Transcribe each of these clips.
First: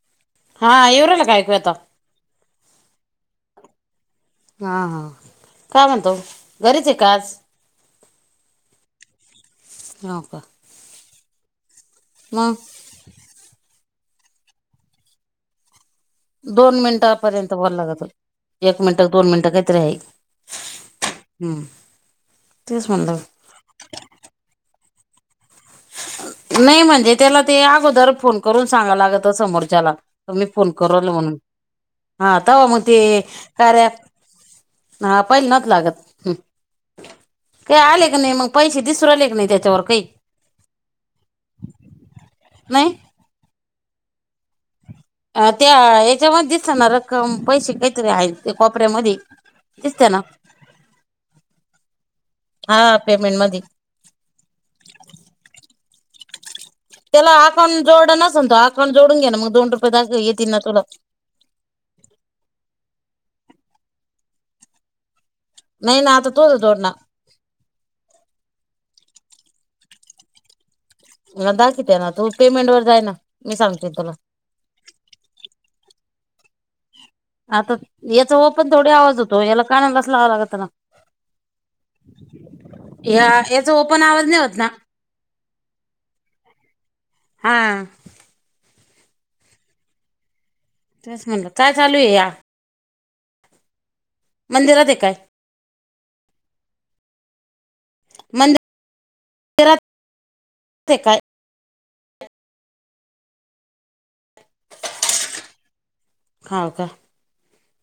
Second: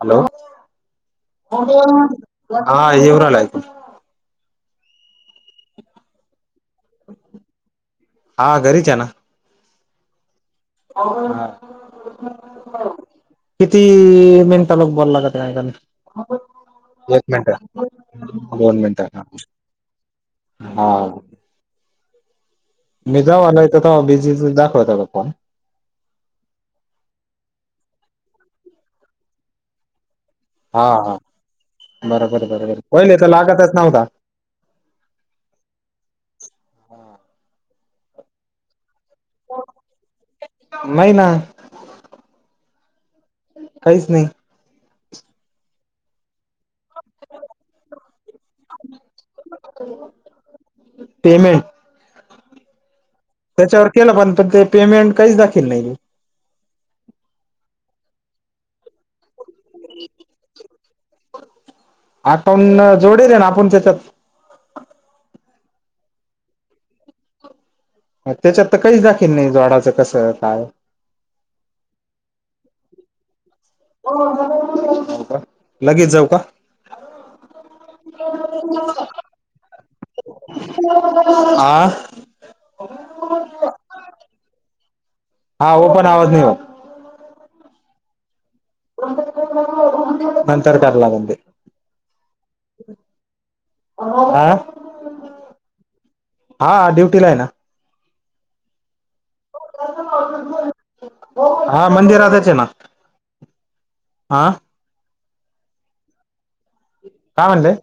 Hello हा येऊ राहिला का ऐकू आता हा येवराला आहेऐक हा हा काय म्हणतो घरीच आहे काज हा घरीच आहे ना ल का हो व किती मिनट लोक बोल लागात काक दोन एक मिनट मिनिटापर्यंत बोलायला लागत दोन एक मिनट मिनिटं दोन मिनिटं काहीतरी आहे हा हम्म तेच म्हणलं मी जाव ना तेव्हा बिझी दाखवत फोन नाही म्हणजे त्याला ते अगोदर फोन करून सांगाव लागत समोरच्याला त मी फोन हा करला हा म्हणून हा बरोबर आता बरोबर मग पहिले ते तर ख्या लागतच नव्हता हा पहिले न लागत ह् काही आले की नाही मग पैसे दिसर आले की नाही त्याच्यावर काही नाही ना नाही काहीच नाही. अ त्या याच्यामध्ये. दिसत ना रक्कम पैसे काहीतरी आहेत ते कोपऱ्यामध्ये दिसते ना. पेमेंट. हा पेमेंट मध्ये. के पणण ते पेमेंट काहीच दाखील नाही. त्याला अकाउंट जोड नस नातो अकाउंट जोडून घे ना मग दोन रुपये दाख येतील ना तुला. आकाऊन जोडेल आहे ना आपण त्याच्यात. नाही नाही आता तोच दोडणार. त्याच्यात तर काहीच दाखिल नाही जोडाचं कसं काय. ना दाखित आहे ना तू पेमेंट वर जाय ना. मी सांगते तुला का लगेच जाऊ का आता याचा व पण थोडी आवाज होतो याला कानाला अस लावां लागत ना हा हा या याचा ओपन आवाज नाही होत ना. हा हो पण आवाज नाही हो. हा. नंतर क लाग तेच ते. म्हणलं काय चालू आहे या अ मंदिरात आहे काय हा ड्युटी ला आहे ना. मंद. आहे काय बोल. हा मंदिरातच आहे ना हा. खाव का का म्हणले.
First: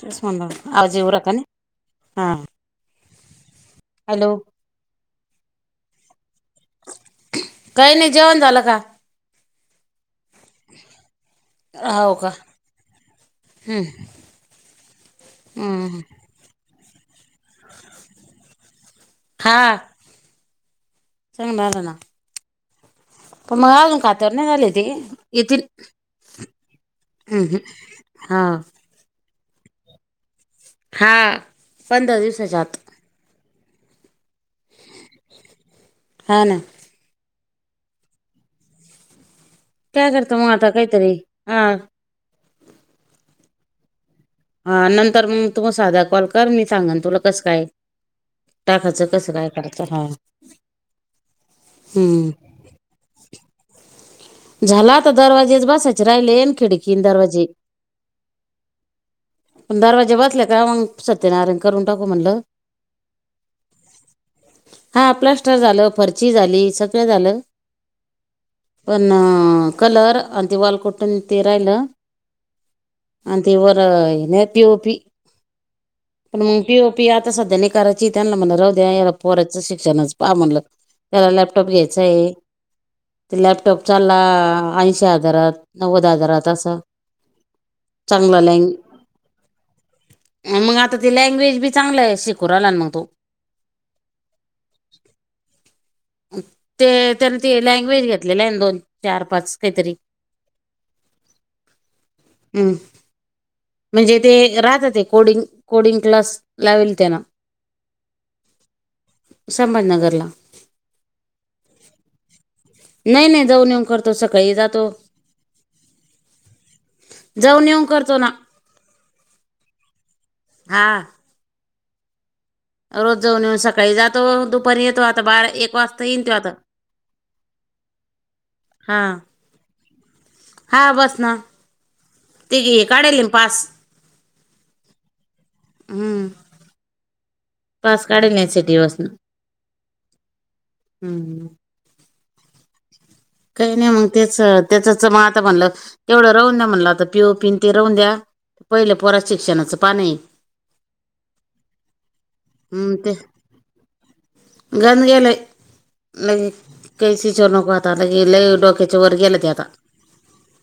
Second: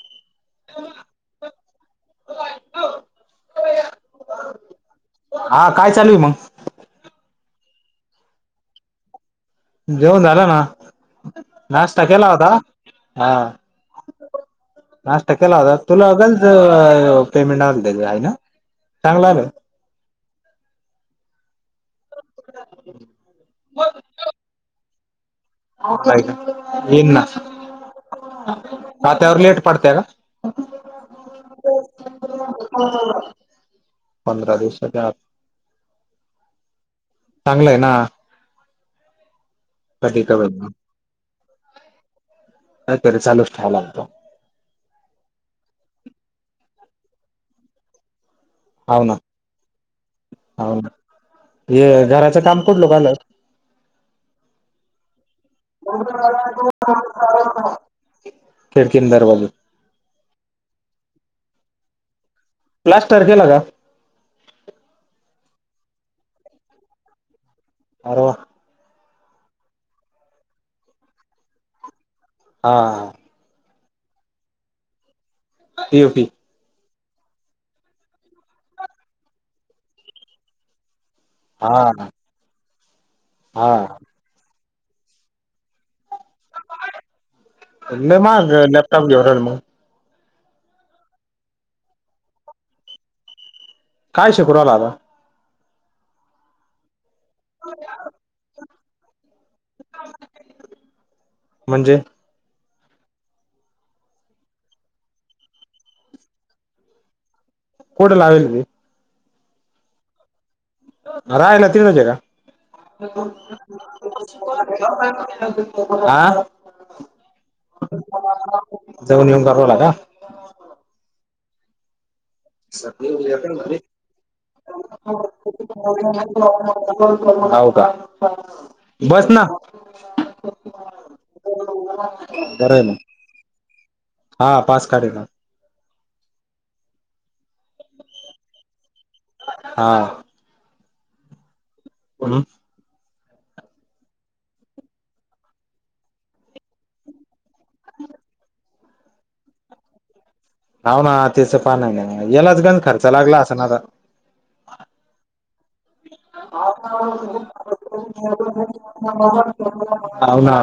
तेस म्ह आ जीवराकानी हां. हॅलो. हा काय चालू मग. काही नाही जेवण झालं का. जेऊन झालं ना नाश्ता हो का केला होता हा. नाशष्टत केलावा हम्म तुलागल. पेमेंट आ त्या आहे ना चांगला आलं. चग म देण प मगावून का. ोन झाले ते येथील. इना हा राातवर ललेट पडते का. हा पंधरा दिवसाच्यात. ह पंधरा दिवसाच्या आ हा ना चांगलंय ना. कधी क त्यागरत माता काहीतरी कातरी हा. का तरी चालूच ठ्यावा लागतो. हा नंतर मग तुमग साधा कॉल कर मी सांगन तुला कसं काय. हाव टाकायचं ना कसं काय करायचं हा. हाव ना हे घराचं हम्म काम पठलो काल झाला आता दरवाजेच बसायचे राहिले येन खिडकीन दरवाजे. खिडकिन दारवाज. पण दार वाजे बचल्या काय मग सत्यनारायण करून टाकू म्हणलं. लास् तारखेलागा. हा प्लस्टर झालं फर्ची झाली सगळं झालं. आ. पण कलर आणि ते वाॉल कुठून ते राहिलं. हा. अंत इवर नेप ओपी. यू पी पण मग पीओ पी आता सध्यानी करायची त्याना म्हणा राहू द्या याला पो्याचं शिक्षणच म्हणलं त्याला लॅपटॉप हा घ्यायचा आहे ते हा लॅपटॉप चालला ऐंशी हजारात नव्वद हजारात असं चांगला मग लँग लॅपटॉप घेवरल मग मग आता ती लँग्वेज बी चांगलं आहे शिकू आला मग तो काय शक्रवाला आता ते त्याने ते लँग्वेज घेतलेला आहे दोन चार पाच काहीतरी म्हणजे हम् म्हणजे ते राहत ते कोडिंग कोडिंग क्लास लावेल त्यांना कड लावेली संभज नगरला राहाहिला तिरनोजे का नाही नाही जाऊन येऊन करतो सकाळी जातो आं जाऊन येऊन करतो ना जाऊन येऊन करवला का हा सग रोज जाऊन येऊन सकाळी जातो दुपारी येतो आता बारा एक वाजता येईन तो आता का हा बस ना हा बस ना ते बरं आहे मग काढल म पास हा पास काढला हम्म पास काढेल सिट बसून हा हम् हम कोण काही नाही मग त्याच त्याचच मग आता म्हणलं एवढं राहून द्या म्हणलं आता पिओ पिन ते राहून द्या पहिले पररत शिक्णाचं पाणीही होव ना तेिस पा नाही येलाच गण खर्च लागला असा ना गध गेला ह नको आता लगे लय डोक्याच्या वर गेलं ते आता हो ना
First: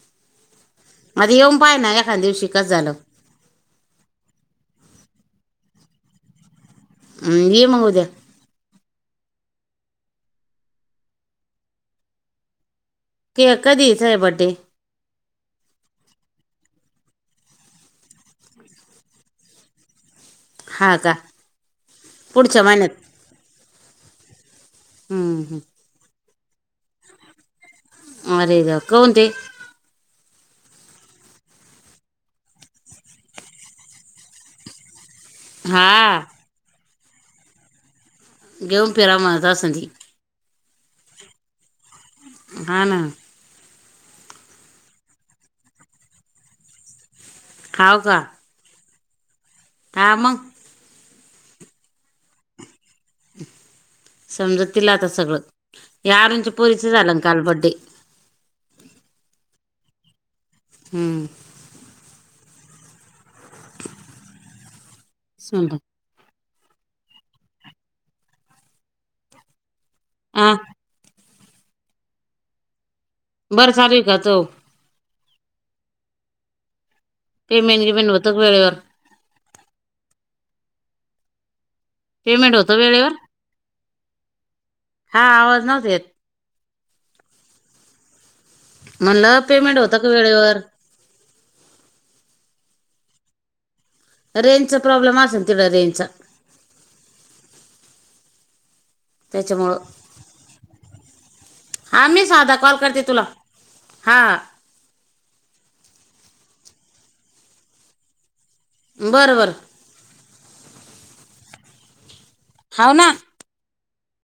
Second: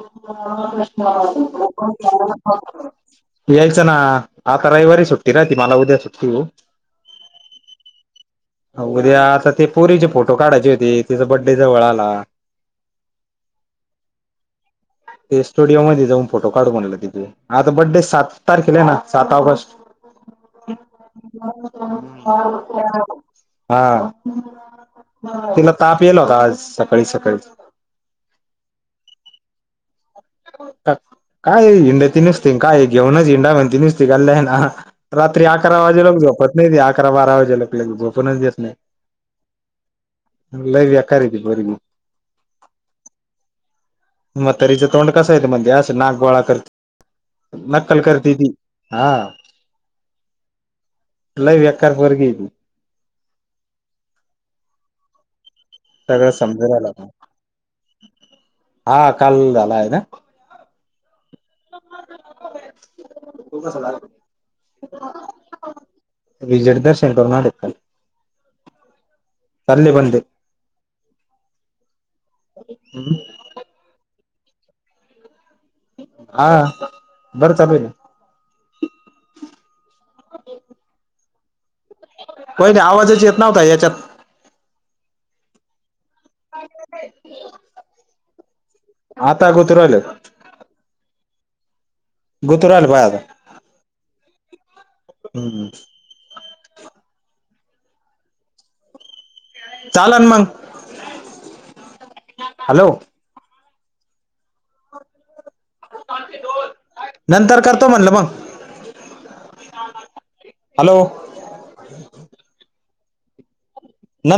प्रश्न आता येऊन पाय ना एखाद्या दिवशी कसं झालं यायचं ना आता रविवारी सुट्टी राह त मला उद्या सुट्टी हो ये मगव द्या उद्या आता ते पोरीचे फोटो काढायचे होती तिचा बड्डे जवळ आला केक कधी बर््डे ते स्टुडिओ मध्ये जाऊन फोटो काढून म्हला तिथे आता बड्डे सात तारखेला आहे ना सात ऑगस्ट हा का पुढच्या महिन्यात हा हम्म हम्म. तिला ताप येला होता आज सकाळी सकाळी मर लका उते का काय हिंड्या त नुसती काय घेऊनच हिंडा म्हणती नुसती घाल्लं आहे ना रात्री अकरा वाजे लक हा झोपत नाही ते अकरा बारा वाजे लक ल झोपूनच देत नाही घेऊन फिरा म्हणत असन ती लैव येका रती बरग हा ना मग तरीच तोंड कस येत म्हणजे असं नागबळा करते नक्कल करती ती हा धामग एकार वरगेतू समज तला आता सगळं या सगळं आरंच्या समजून पोरीच आलं आता झालं ना कालबड्डे हा काल झाला आहे ना हम्म त कस झा समजा विजयड दर्शन कर्नाटकल कल् बंद ह हम्म बरं चालू का च हा बरं ते चालू आहे मेन की मणनू ना होताग वेळेवर पेमेंट होतं पहिले वेळेवर आवाजच येत नव्हता याच्यात हा आवाज नव्हत येत म्हणलं आता गुतू पेमेंट होत राहिलं का वेळेवर गुतरल बा रेंजचा प्रॉब्म आहे ना हम्म तिढं रेंजचा त्याच्यामुळं चालन मग हा मी साधा कॉल हॅलो करते तुला हा नंतर करतो म्हणलं मग बरं बरं हॅलो खाऊ ना